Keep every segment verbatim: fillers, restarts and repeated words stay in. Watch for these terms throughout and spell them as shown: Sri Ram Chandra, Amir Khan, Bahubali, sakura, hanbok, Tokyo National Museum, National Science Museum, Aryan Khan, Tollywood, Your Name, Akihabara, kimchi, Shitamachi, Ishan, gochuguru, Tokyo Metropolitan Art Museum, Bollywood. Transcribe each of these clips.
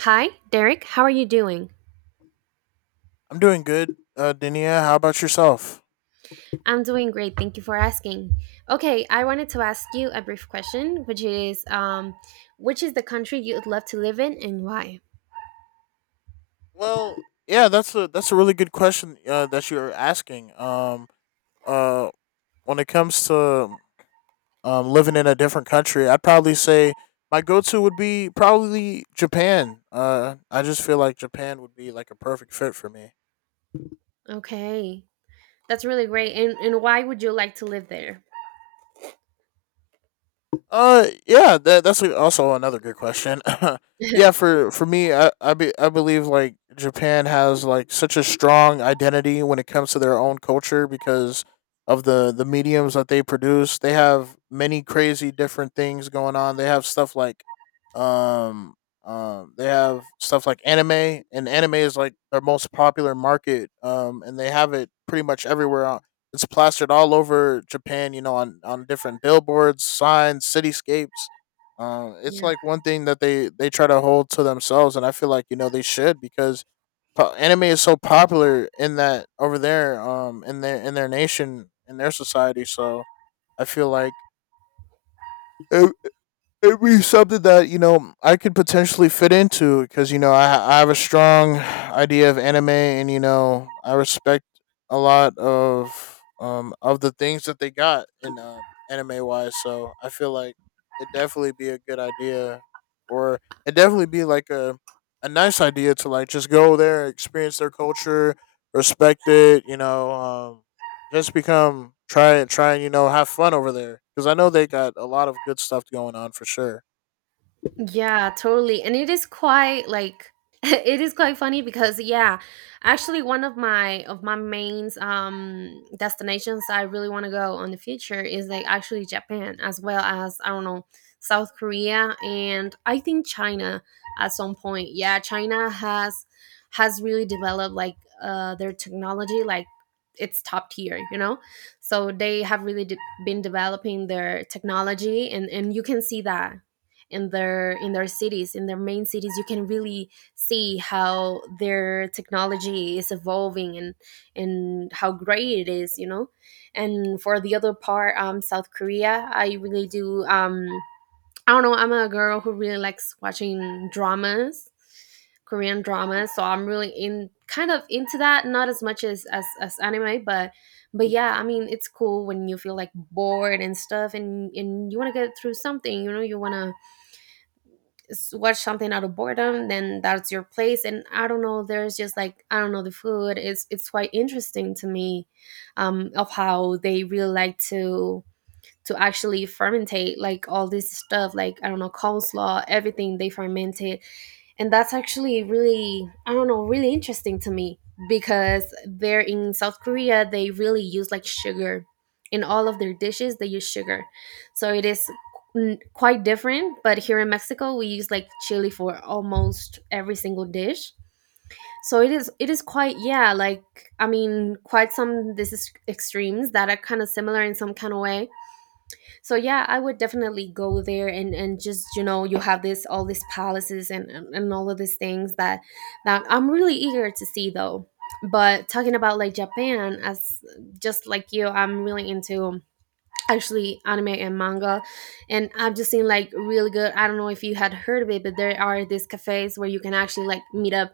Hi, Derek. How are you doing? I'm doing good, uh, Dania. How about yourself? I'm doing great. Thank you for asking. Okay, I wanted to ask you a brief question, which is um, which is the country you would love to live in and why? Well, yeah, that's a that's a really good question uh, that you're asking. Um, uh, when it comes to um, living in a different country, I'd probably say my go-to would be probably Japan. Uh, I just feel like Japan would be like a perfect fit for me. Okay, that's really great. And, and why would you like to live there? Uh, yeah, that that's a- also another good question. Yeah, for for me, I I, be, I believe like Japan has like such a strong identity when it comes to their own culture because of the the mediums that they produce. They have many crazy different things going on. They have stuff like um um they have stuff like anime, and anime is like their most popular market, um and they have it pretty much everywhere. It's plastered all over Japan, you know, on on different billboards, signs, cityscapes. Uh, it's yeah. like one thing that they they try to hold to themselves, and I feel like you know they should because po- anime is so popular in that over there, um, in their in their nation, in their society. So I feel like it it'd be something that you know I could potentially fit into because you know I I have a strong idea of anime and you know I respect a lot of um of the things that they got in, um, anime wise. So I feel like it'd definitely be a good idea, or it'd definitely be like a a nice idea to like just go there, experience their culture, respect it. You know, um, just become, try and try and you know, have fun over there because I know they got a lot of good stuff going on for sure. Yeah, totally. And it is quite like it is quite funny because yeah, actually one of my of my main um destinations I really want to go on the future is like actually Japan, as well as, I don't know, South Korea, and I think China at some point. Yeah, China has has really developed like uh their technology, like it's top tier, you know? So they have really de- been developing their technology, and and you can see that in their in their cities, in their main cities you can really see how their technology is evolving, and and how great it is you know And for the other part, um South Korea, I really do, um I don't know, I'm a girl who really likes watching dramas korean dramas, so I'm really in kind of into that, not as much as as, as anime, but but yeah, I mean it's cool when you feel like bored and stuff, and and you want to get through something, you know, you want to s- watch something out of boredom, then that's your place. And I don't know, there's just like, I don't know, the food is it's quite interesting to me, um of how they really like to to actually fermentate like all this stuff, like, I don't know, coleslaw, everything they ferment, and that's actually really, I don't know, really interesting to me. Because they're in South Korea, they really use like sugar in all of their dishes, they use sugar. So it is n- quite different, but here in Mexico we use like chili for almost every single dish. So it is it is quite, yeah, like, I mean quite some, this is extremes that are kind of similar in some kind of way. So yeah, I would definitely go there, and and just, you know, you have this all these palaces and and, and all of these things that that I'm really eager to see though. But talking about like Japan, as just like you, I'm really into actually anime and manga. And I've just seen like really good, I don't know if you had heard of it, but there are these cafes where you can actually like meet up,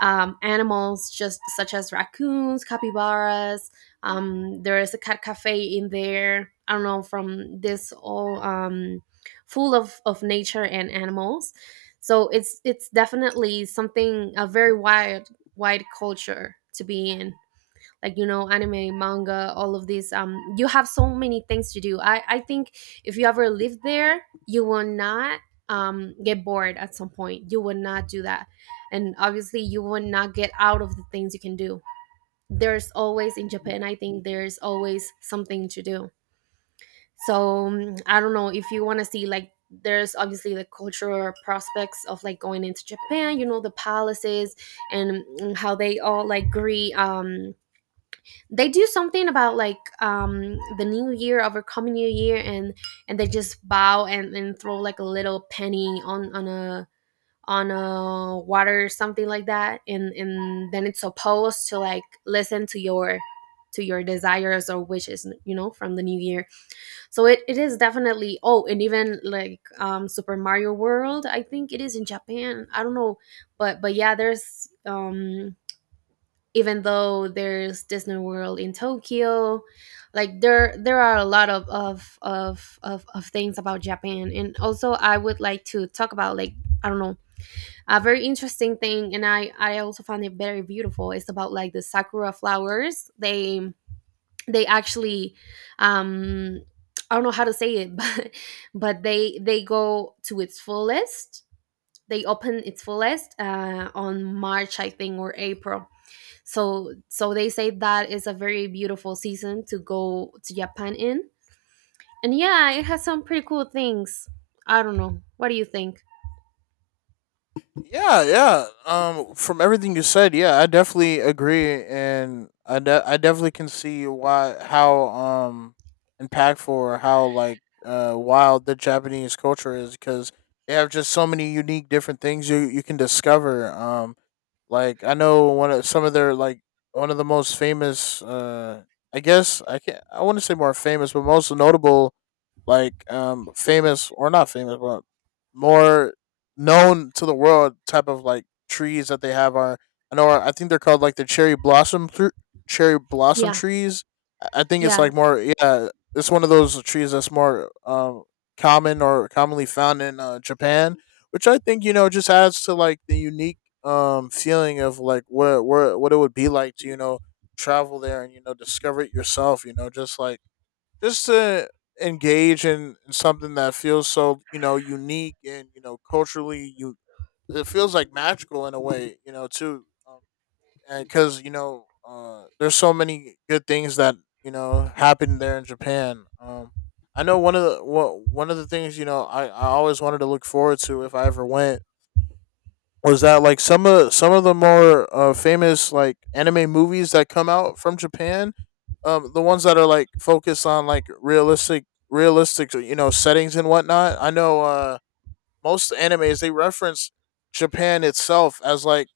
um, animals just such as raccoons, capybaras. Um, there is a cat cafe in there. I don't know, from this all, um, full of, of nature and animals. So it's it's definitely something, a very wide wide culture to be in, like, you know, anime, manga, all of these. Um you have so many things to do, i i think. If you ever live there, you will not, um get bored at some point, you will not do that. And obviously you will not get out of the things you can do. There's always in Japan, I think there's always something to do. So, um, I don't know, if you want to see, like, there's obviously the cultural prospects of like going into Japan, you know, the palaces, and mm, how they all like agree. Um they do something about, like, um the new year, overcoming new year, and and they just bow, and, and throw like a little penny on on a on a water or something like that, and and then it's supposed to like listen to your to your desires or wishes, you know, from the new year. So it, it is definitely, oh, and even like, um Super Mario World, I think it is in Japan, I don't know, but but yeah, there's, um even though there's Disney World in Tokyo, like, there there are a lot of of of of, of things about Japan. And also I would like to talk about, like, I don't know, a very interesting thing, and I I also found it very beautiful. It's about like the sakura flowers. They they actually, um I don't know how to say it, but but they they go to its fullest. They open its fullest uh, on March, I think, or April. So so they say that is a very beautiful season to go to Japan in. And yeah, it has some pretty cool things. I don't know, what do you think? Yeah, yeah. Um, from everything you said, yeah, I definitely agree, and I de- I definitely can see why, how um impactful or how like uh wild the Japanese culture is because they have just so many unique different things you you can discover. Um, like I know one of some of their like one of the most famous uh I guess I can not, I wouldn't say more famous, but most notable, like um famous or not famous but more known to the world type of like trees that they have are, I know I think they're called like the cherry blossom thr- cherry blossom Yeah. trees. I I think it's Yeah. like more, yeah, it's one of those trees that's more um common or commonly found in uh, Japan, which I think you know just adds to like the unique um feeling of like what what what it would be like to you know travel there and you know discover it yourself, you know, just like just to engage in something that feels so you know unique and you know culturally, you, it feels like magical in a way, you know, too, um, and because you know uh there's so many good things that you know happen there in Japan. um I know one of the wha- one of the things, you know, i i always wanted to look forward to if I ever went was that, like, some of some of the more uh, famous like anime movies that come out from Japan, um, the ones that are like focused on like realistic realistic, you know, settings and whatnot. I know uh, most animes they reference Japan itself as like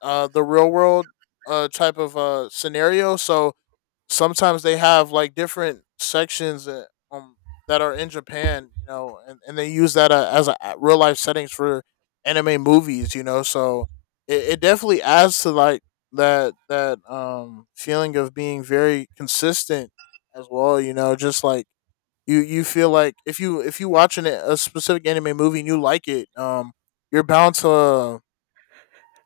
uh, the real world, uh, type of uh, scenario. So sometimes they have like different sections, uh, um that are in Japan, you know, and, and they use that uh, as a real life settings for anime movies, you know. So it, it definitely adds to like that that um feeling of being very consistent as well, you know, just like you you feel like if you if you watching a a specific anime movie and you like it, um, you're bound to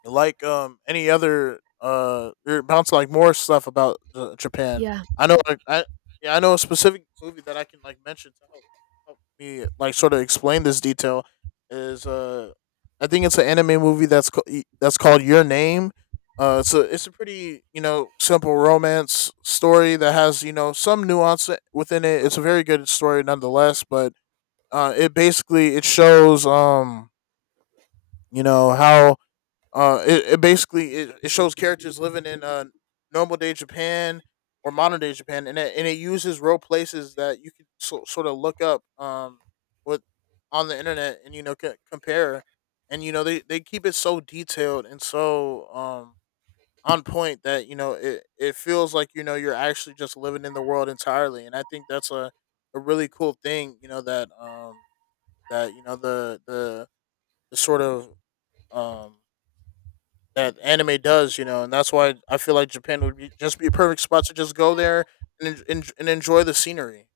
like um any other, uh you're bouncing like more stuff about, uh, Japan. Yeah. I know, like, I yeah, I know a specific movie that I can like mention to help help me like sort of explain this detail is uh I think it's an anime movie that's ca- e- that's called Your Name. Uh, it's a, it's a pretty, you know, simple romance story that has, you know, some nuance within it. It's a very good story nonetheless, but uh, it basically it shows um you know how, uh, it, it basically it, it shows characters living in, uh, normal day Japan or modern day Japan, and it, and it uses real places that you can, so, sort of look up um with on the internet and you know c- compare, and you know they they keep it so detailed and so um on point that you know it, it feels like you know you're actually just living in the world entirely, and I think that's a a really cool thing, you know, that um that you know the the the sort of um that anime does, you know, and that's why I feel like Japan would be just be a perfect spot to just go there and en- en- and enjoy the scenery.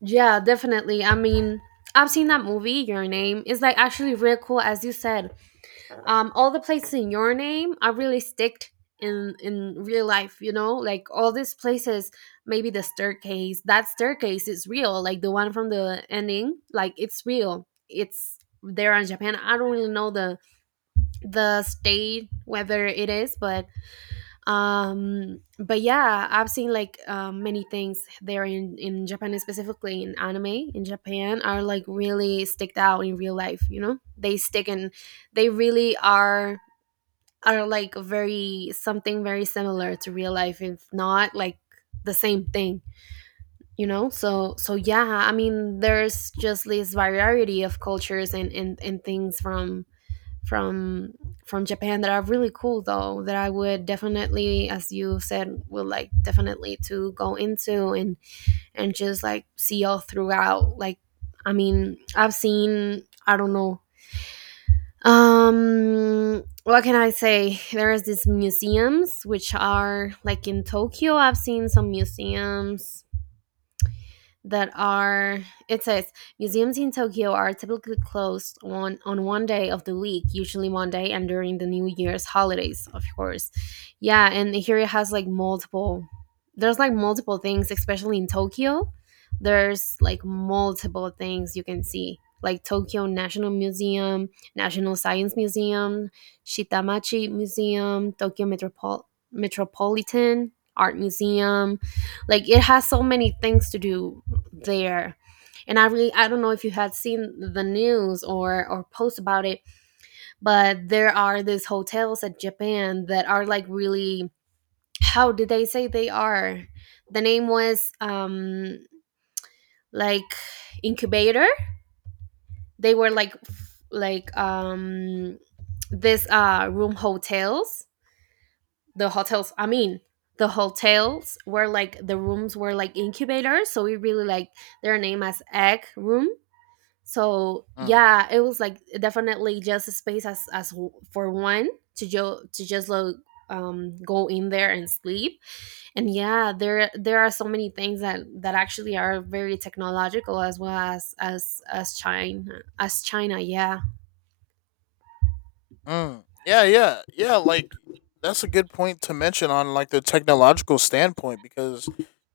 Yeah, definitely. I mean, I've seen that movie, Your Name, is like actually real cool, as you said. Um all the places in Your Name are really sticked in in real life, you know, like all these places. Maybe the staircase, that staircase is real, like the one from the ending, like it's real, it's there in Japan. I don't really know the the state whether it is, but, um but yeah, I've seen like, um, many things there in in Japan. Specifically in anime, in Japan, are like really sticked out in real life, you know, they stick, and they really are are like very, something very similar to real life, if not like the same thing, you know. So so yeah, I mean, there's just this variety of cultures, and and, and things from from from Japan that are really cool though, that I would definitely, as you said, would like definitely to go into, and and just like see all throughout. Like, I mean, I've seen, I don't know, um what can I say, there is these museums which are like in Tokyo, I've seen some museums that are, it says, museums in Tokyo are typically closed on on one day of the week, usually Monday, and during the New Year's holidays, of course. Yeah, and here it has like multiple, there's like multiple things, especially in Tokyo. There's like multiple things you can see. Like Tokyo National Museum, National Science Museum, Shitamachi Museum, Tokyo Metropol- Metropolitan Art Museum. Like, it has so many things to do there. And I really, I don't know if you had seen the news or or post about it, but there are these hotels at Japan that are like really, how did they say they are, the name was, um like incubator, they were like, f- like, um this, uh room hotels, the hotels, I mean, the hotels were like the rooms were like incubators, so we really like, their name as egg room. So Mm. yeah, it was like definitely just a space, as as w- for one to jo- to just like, um go in there and sleep. And yeah, there there are so many things that that actually are very technological, as well as as as china as china, yeah. Mm. Yeah, yeah, yeah. Like that's a good point to mention on like the technological standpoint because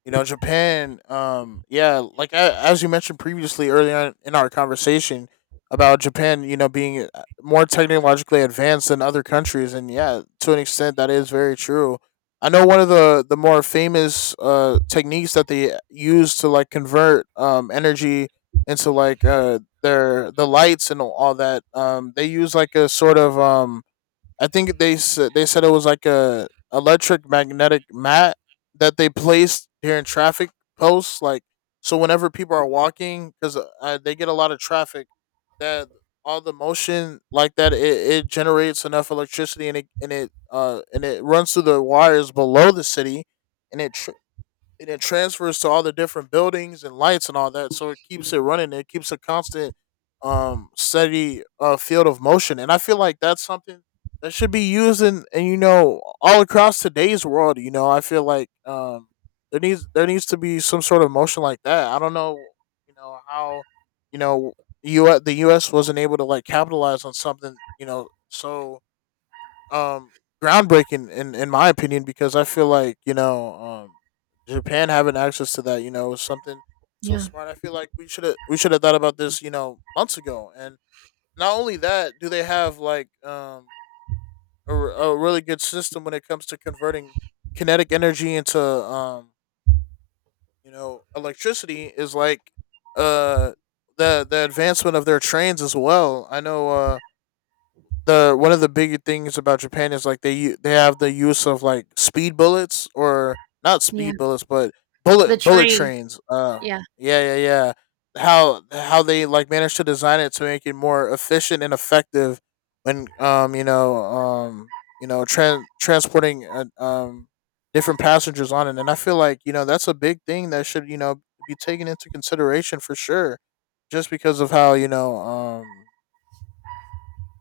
you know Japan. Um, yeah, like a, as you mentioned previously earlier on in our conversation about Japan, you know, being, uh, more technologically advanced than other countries, and yeah, to an extent that is very true. I know one of the the more famous uh techniques that they use to like convert um energy into like uh their, the lights and all that. Um, they use like a sort of, um, I think they s- they said it was like a electric magnetic mat that they placed here in traffic posts. Like so, whenever people are walking, because, uh, they get a lot of traffic, that all the motion like that, it, it generates enough electricity and it and it uh and it runs through the wires below the city and it, and it transfers to all the different buildings and lights and all that. So it keeps it running. It keeps a constant, um, steady, uh, field of motion. And I feel like that's something that should be used in, and you know, all across today's world. You know, I feel like, um, there needs there needs to be some sort of motion like that. I don't know, you know, how you know U the U S wasn't able to like capitalize on something, you know, so um groundbreaking in in my opinion because I feel like you know um Japan having access to that, you know, is something so Yeah. smart. I feel like we should have we should have thought about this, you know, months ago. And not only that, do they have like um a, r- a really good system when it comes to converting kinetic energy into um you know electricity, is like uh the the advancement of their trains as well. I know uh the, one of the big things about Japan is like they u- they have the use of like speed bullets, or not Yeah. speed bullets but bullet The bullet train. trains. Uh, yeah. Yeah, yeah, yeah. How how they like managed to design it to make it more efficient and effective when um you know um you know tran transporting, uh, um different passengers on it, and I feel like you know that's a big thing that should, you know, be taken into consideration for sure, just because of how, you know, um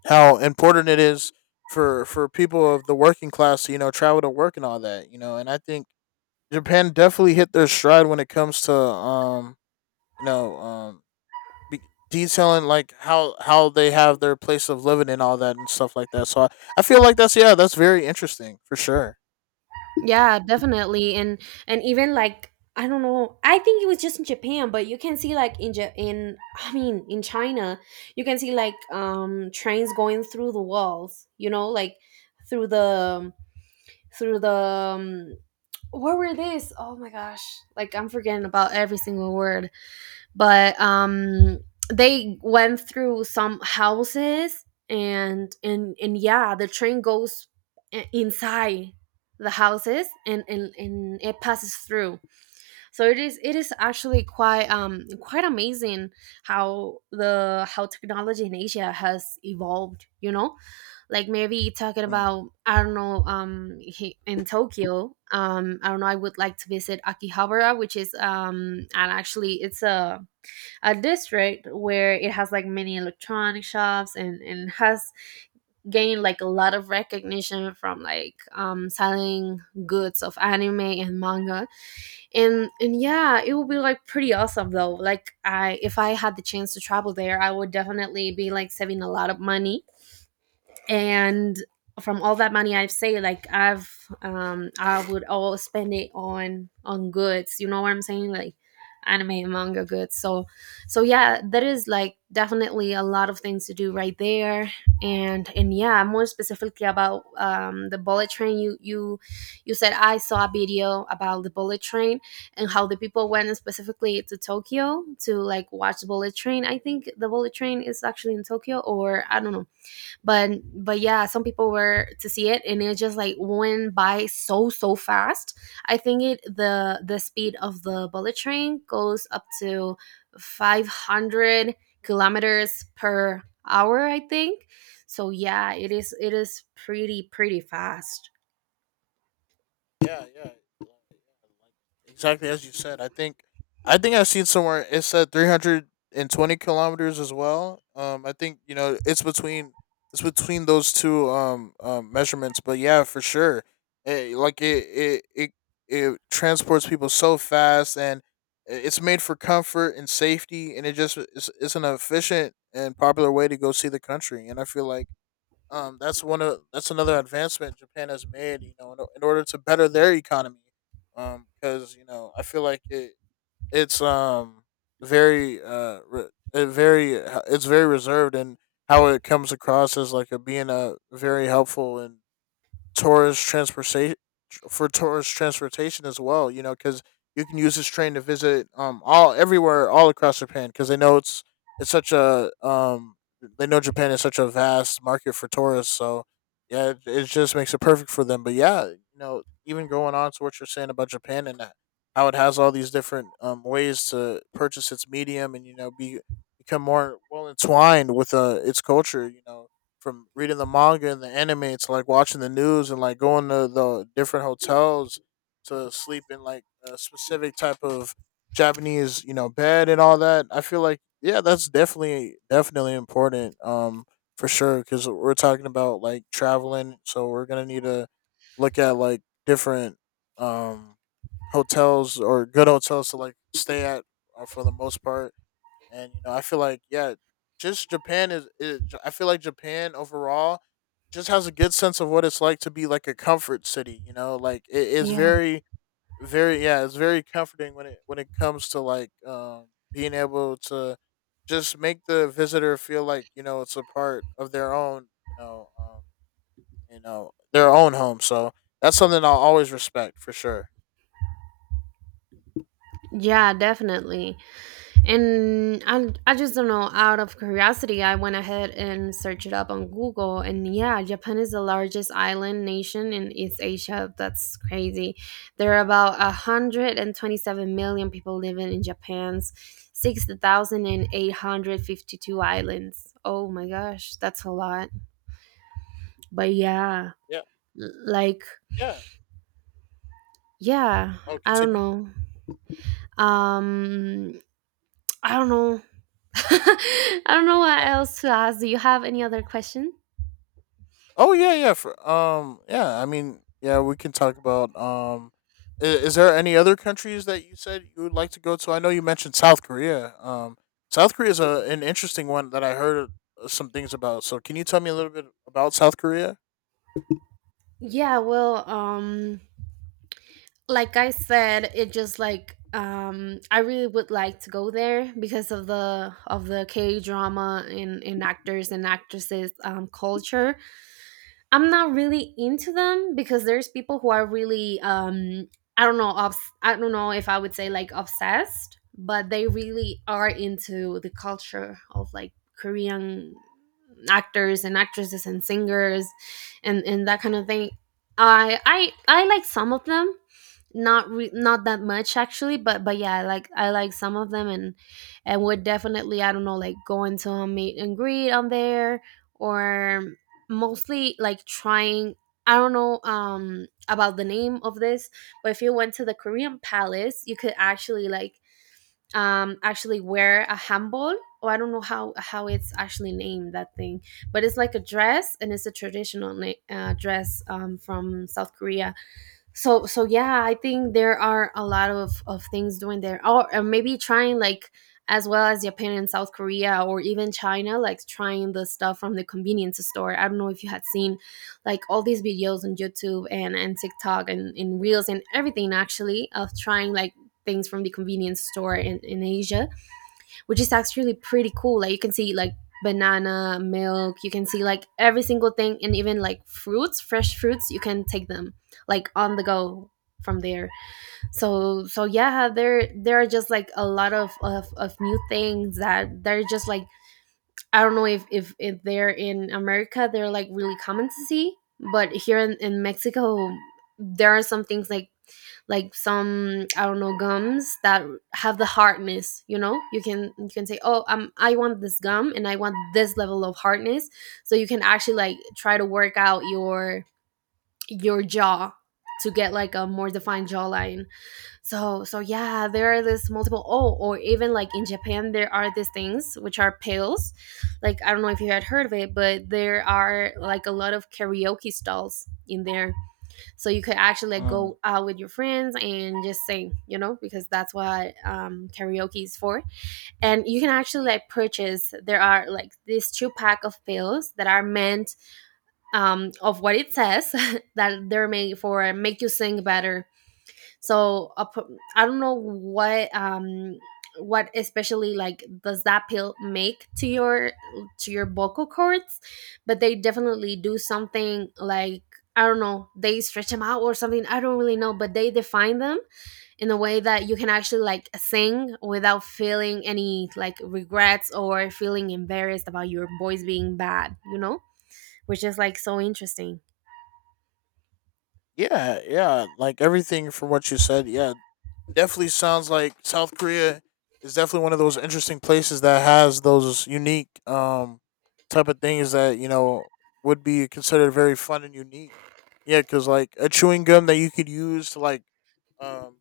how important it is for for people of the working class to, you know, travel to work and all that, you know. And I think Japan definitely hit their stride when it comes to, um you know, um be- detailing like how how they have their place of living and all that and stuff like that, so i, I feel like that's, yeah, that's very interesting for sure. Yeah, definitely. And and even like, I don't know, I think it was just in Japan, but you can see like, in ja- in I mean, in China, you can see like, um trains going through the walls, you know, like, through the through the um, what were this? Oh my gosh. Like, I'm forgetting about every single word, but, um they went through some houses, and and and yeah, the train goes, i- inside the houses, and, and and it passes through. So it is it is actually quite, um quite amazing how the how technology in Asia has evolved, you know. Like, maybe talking Hmm. about, I don't know, um he- in Tokyo, um I don't know, I would like to visit Akihabara, which is, um and actually, it's a a district where it has like many electronic shops, and, and has gained like a lot of recognition from like, um, selling goods of anime and manga. And and yeah, it would be like pretty awesome though. Like, I if I had the chance to travel there, I would definitely be like saving a lot of money, and from all that money I've saved, like, I've um I would all spend it on on goods. You know what I'm saying? Like, anime and manga goods. So, so yeah, that is like definitely a lot of things to do right there. And and yeah, more specifically about, um the bullet train. You you you said, I saw a video about the bullet train and how the people went specifically to Tokyo to like watch the bullet train. I think the bullet train is actually in Tokyo, or I don't know, but but yeah, some people were to see it, and it just like went by so so fast. I think it the the speed of the bullet train goes up to five hundred kilometers per hour, I think. So yeah, it is it is pretty pretty fast. Yeah, yeah, yeah, yeah, like exactly as you said. I think, I think I've seen somewhere it said three hundred and twenty kilometers as well. Um, I think you know it's between, it's between those two um, um measurements, but yeah, for sure, eh, like it it it it transports people so fast, and i- it's made for comfort and safety, and it just, it's, it's an efficient and popular way to go see the country, and I feel like, um, that's one of, that's another advancement Japan has made. You know, in, in order to better their economy, um, because you know I feel like it it's um very uh re, it very, uh, it's very reserved and how it comes across as like a being a very helpful and Torres transportation for Torres transportation as well. You know, because you can use this train to visit um all everywhere all across Japan because they know it's it's such a um they know Japan is such a vast market for tourists. So yeah, it, it just makes it perfect for them. But yeah, you know, even going on to what you're saying about Japan and that- how it has all these different um ways to purchase its medium and you know be become more well entwined with uh its culture. You know, from reading the manga and the anime to like watching the news and like going to the different hotels to sleep in like a specific type of Japanese, you know, bed and all that. I feel like yeah, that's definitely definitely important um for sure, cuz we're talking about like traveling, so we're going to need to look at like different um hotels or good hotels to like stay at, uh, for the most part. And you know, I feel like yeah, just Japan is. Is I feel like Japan overall just has a good sense of what it's like to be like a comfort city. You know, like it is Yeah. very, very, yeah, it's very comforting when it when it comes to like um being able to just make the visitor feel like you know it's a part of their own. You know, um, you know their own home. So that's something I'll always respect for sure. Yeah, definitely. And I, I just don't know. Out of curiosity, I went ahead and searched it up on Google. And yeah, Japan is the largest island nation in East Asia. That's crazy. There are about one hundred twenty-seven million people living in Japan's six thousand eight hundred fifty-two islands. Oh my gosh, that's a lot. But yeah, Yeah. l- like, Yeah. yeah, Oh, I don't continue. know. Um, I don't know. I don't know what No. else to ask. Do you have any other question? Oh yeah, yeah. For, um, yeah. I mean, yeah. We can talk about. Um, i- is there any other countries that you said you would like to go to? I know you mentioned South Korea. Um, South Korea is a, an interesting one that I heard uh, some things about. So, can you tell me a little bit about South Korea? Yeah, well, um like I said, it just like um I really would like to go there because of the of the K drama, and, and actors and actresses, um culture. I'm not really into them because there's people who are really um I don't know, obs- I don't know if I would say like obsessed, but they really are into the culture of like Korean actors and actresses and singers and and that kind of thing. I I I like some of them, not re- not that much actually, but but yeah, I like I like some of them, and and would definitely, I don't know, like going to a meet and greet on there, or mostly like trying, I don't know, um about the name of this, but if you went to the Korean palace you could actually like, um actually wear a hanbok, or I don't know how how it's actually named, that thing, but it's like a dress and it's a traditional na- uh, dress, um, from South Korea. So so yeah, I think there are a lot of of things doing there, or, or maybe trying, like, as well as Japan and South Korea or even China, like trying the stuff from the convenience store. I don't know if you had seen like all these videos on YouTube and and TikTok and in Reels and everything, actually, of trying like things from the convenience store in, in Asia, which is actually pretty cool. Like you can see like banana milk, you can see like every single thing, and even like fruits, fresh fruits, you can take them like on the go from there. So so yeah, there there are just like a lot of of, of new things that they're just like, I don't know if, if if they're in America they're like really common to see, but here in, in Mexico there are some things like like some, I don't know, gums that have the hardness, you know, you can you can say, oh, um, I want this gum and I want this level of hardness, so you can actually like try to work out your your jaw to get like a more defined jawline. So so yeah, there are this multiple, oh, or even like in Japan there are these things which are pills, like I don't know if you had heard of it, but there are like a lot of karaoke stalls in there, so you could actually like Mm. go out with your friends and just sing, you know, because that's what, um, karaoke is for. And you can actually like purchase, there are like these two pack of pills that are meant, um, of what it says, that they're made for make you sing better. So a pro- I don't know what um what especially like does that pill make to your to your vocal cords, but they definitely do something like, I don't know, they stretch them out or something, I don't really know, but they define them in a way that you can actually like sing without feeling any like regrets or feeling embarrassed about your voice being bad, you know, which is like so interesting. Yeah, yeah. Like everything from what you said, yeah, definitely sounds like South Korea is definitely one of those interesting places that has those unique um type of things that you know would be considered very fun and unique. Yeah, because like a chewing gum that you could use to like um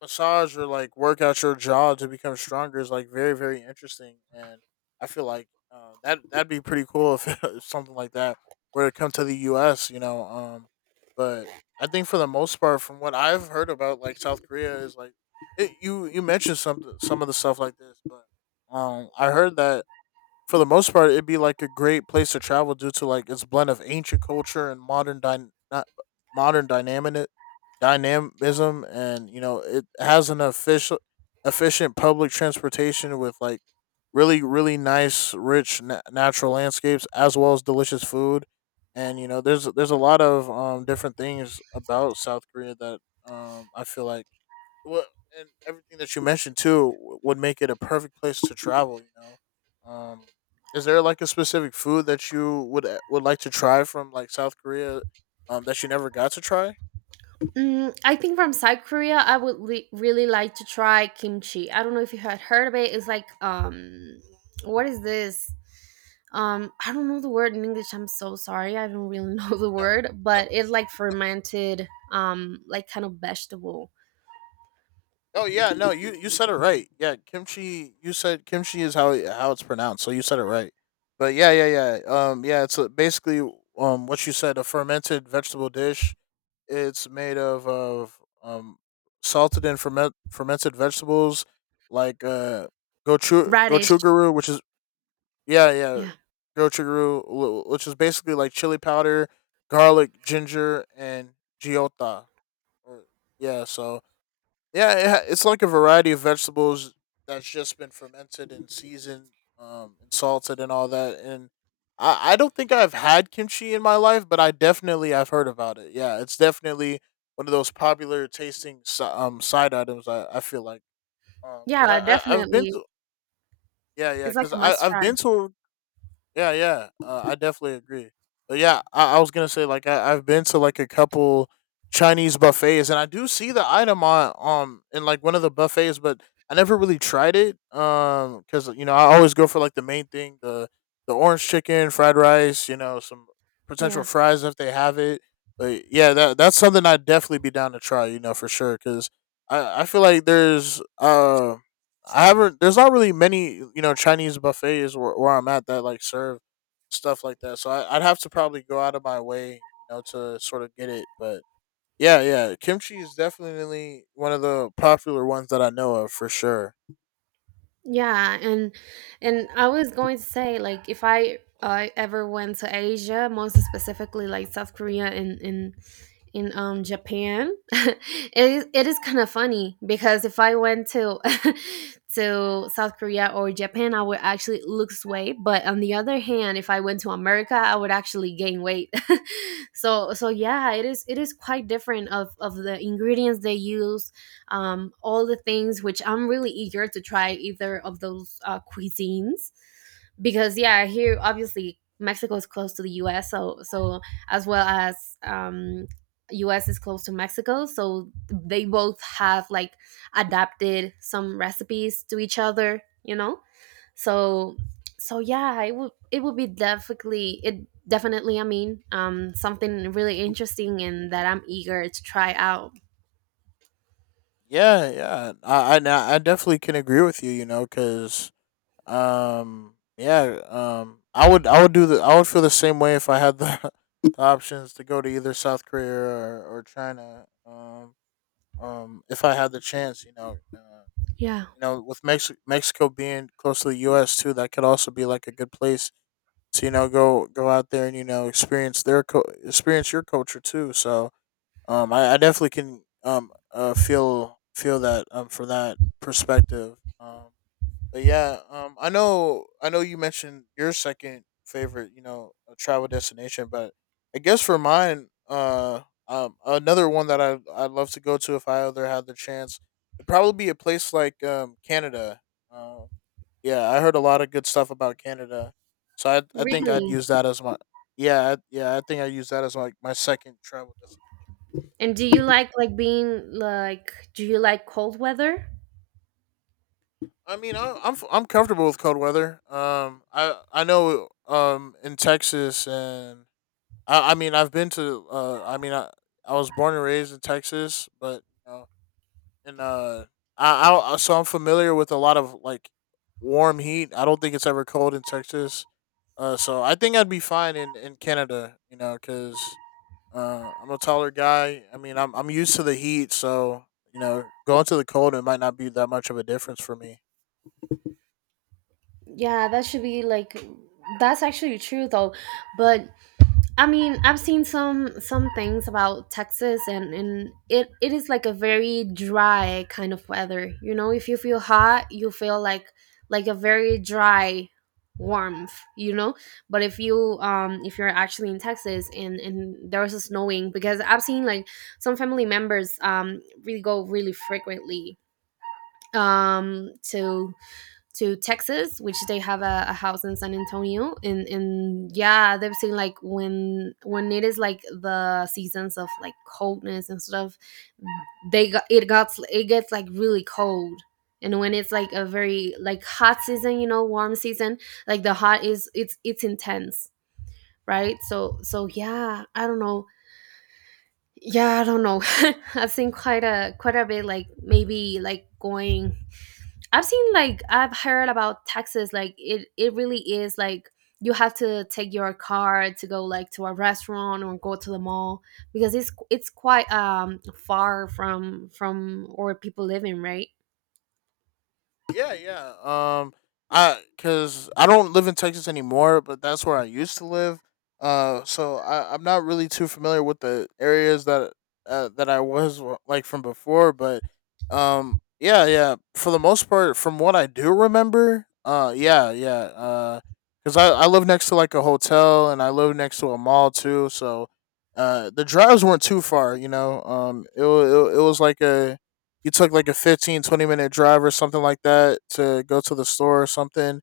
massage or like work out your jaw to become stronger is like very very interesting. And I feel like, uh, that that'd be pretty cool if, if something like that were to come to the US, you know. Um but I think for the most part, from what I've heard about like South Korea, is like it, you you mentioned some some of the stuff like this, but um I heard that, for the most part, it'd be like a great place to travel due to like its blend of ancient culture and modern dyn- not modern dynamic dynamism, and you know it has an official efficient public transportation with like really really nice rich na- natural landscapes as well as delicious food. And you know there's there's a lot of um different things about South Korea that, um I feel like, well, and everything that you mentioned too w- would make it a perfect place to travel. You know, um, is there like a specific food that you would eh, would like to try from like South Korea, um, that you never got to try? Mm, I think from South Korea, I would li- really like to try kimchi. I don't know if you had heard of it. It's like, um, what is this? Um, I don't know the word in English. I'm so sorry. I don't really know the No, word, no. but it's like fermented, um, like kind of vegetable. Oh yeah, no. You you said it right. Yeah, kimchi. You said kimchi is how it- how it's pronounced. So you said it right. But yeah, yeah, yeah. Um, yeah. It's, uh, basically um what you said, a fermented vegetable dish. It's made of of um salted and ferment fermented vegetables, like uh gochu Radish. gochuguru, which is. Yeah, yeah. Yeah, Gochuguru, wh- which is basically like chili powder, garlic, ginger, and giota. Or, yeah, so yeah, it, ha- it's like a variety of vegetables that's just been fermented and seasoned, um, and salted and all that. And I, I don't think I've had kimchi in my life, but I definitely I've heard about it. Yeah, it's definitely one of those popular tasting si- um side items. I, I feel like, um, because yeah, I, I I've been definitely. to, yeah, yeah, It's like because a I must I've try. been to, yeah, yeah, uh, I definitely agree. But yeah, I, I was gonna say like I, I've been to like a couple Chinese buffets, and I do see the item on um in like one of the buffets, but I never really tried it. Um, because you know I always go for like the main thing, the the orange chicken, fried rice, you know, some potential Yeah. fries if they have it. But yeah, that that's something I'd definitely be down to try. You know, for sure, because I I feel like there's um I haven't. There's not really many, you know, Chinese buffets where, where I'm at that like serve stuff like that. So I, I'd have to probably go out of my way, you know, to sort of get it. But yeah, yeah, kimchi is definitely one of the popular ones that I know of for sure. Yeah, and and I was going to say, like, if I, uh, ever went to Asia, most specifically like South Korea and in in um Japan, it is it is kind of funny, because if I went to to South Korea or Japan, I would actually lose weight, but on the other hand, if I went to America, I would actually gain weight. So so yeah, it is it is quite different of of the ingredients they use, um, all the things, which I'm really eager to try either of those, uh, cuisines. Because yeah, here obviously Mexico is close to the US, so so as well as, um, US is close to Mexico, so they both have like adapted some recipes to each other, you know. So so yeah, it would it would be definitely, it definitely, I mean, um something really interesting, and that I'm eager to try out. Yeah, yeah, I, I, na- I definitely can agree with you. You know, because um, yeah, um, I would, I would do the, I would feel the same way if I had the, the options to go to either South Korea or, or China. Um, um, if I had the chance, you know, uh, and, Yeah. you know, with Mex- Mexico being close to the U S too, that could also be like a good place to you know go go out there and you know experience their co- experience your culture too. So um, I, I definitely can um uh, feel feel that, um for that perspective. Um, but yeah, um, I know, I know you mentioned your second favorite, you know, uh, travel destination, but I guess for mine, uh, um, another one that I I'd love to go to if I ever had the chance, it would probably be a place like um Canada. Um, yeah, I heard a lot of good stuff about Canada, so I I think I'd Really? use that as my, yeah, I, yeah, I think I use that as like my second travel destination. And do you like like being like do you like cold weather? I mean, I, I'm f- I'm comfortable with cold weather. Um, I I know um in Texas, and I, I mean, I've been to. Uh, I mean, I I was born and raised in Texas, but you know, and uh, I, I I- so I'm familiar with a lot of like warm heat. I don't think it's ever cold in Texas. Uh, so I think I'd be fine in in Canada. You know, because uh, I'm a taller guy. I mean, I'm I'm used to the heat, so you know, going to the cold, it might not be that much of a difference for me. Yeah, that should be like, that's actually true though. But I mean, I've seen some some things about Texas, and and it it is like a very dry kind of weather. You know, if you feel hot, you feel like like a very dry warmth, you know? But if you, um if you're actually in Texas and and there's a snowing, because I've seen like some family members, um really go really frequently, um to to Texas, which they have a, a house in San Antonio, and and yeah, they've seen like when when it is like the seasons of like coldness and stuff, they got it got it gets like really cold. And when it's like a very like hot season, you know, warm season, like the hot is, it's it's intense, right? So so yeah, I don't know, yeah, I don't know. I've seen quite a quite a bit, like maybe like going, I've seen like, I've heard about Texas, like it it really is like, you have to take your car to go like to a restaurant or go to the mall, because it's it's quite, um far from from where people live in, right? Yeah, yeah. Um, I because I don't live in Texas anymore, but that's where I used to live. Uh, so I I'm not really too familiar with the areas that uh, that I was wa- like from before, but um, yeah, yeah, for the most part, from what I do remember, uh, yeah, yeah. Uh, because I I live next to like a hotel and I live next to a mall too. So, Uh, the drives weren't too far, you know. Um, it, wa- it wa- it was like a you took like a fifteen twenty minute drive or something like that, to go to the store or something,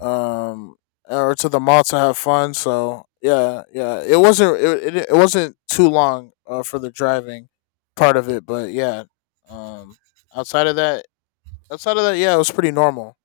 um or to the mall to have fun. So yeah, yeah, it wasn't it, it, it wasn't too long, uh, for the driving part of it. But yeah, um outside of that outside of that, yeah, it was pretty normal.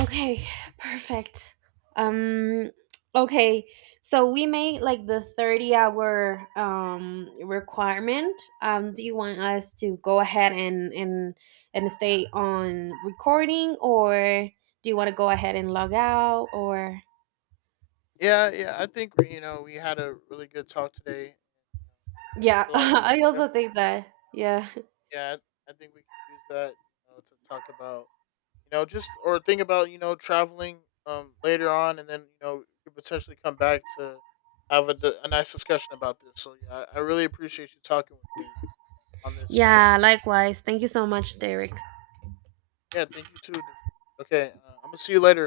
Okay, perfect. Um okay. So we made like the thirty hour um requirement. Um do you want us to go ahead and and and stay on recording, or do you want to go ahead and log out, or? Yeah, yeah, I think you know we had a really good talk today. I Yeah, feel like I we could also definitely, think that. Yeah. yeah, i I think we could use that, you know, to talk about, you know, just or think about you know traveling, um later on, and then you know you could potentially come back to have a, d- a nice discussion about this. So yeah, I, I really appreciate you talking with me on this today. Yeah, likewise. Thank you so much, Derek. Yeah, thank you too, Denise. Okay, uh, I'm gonna see you later.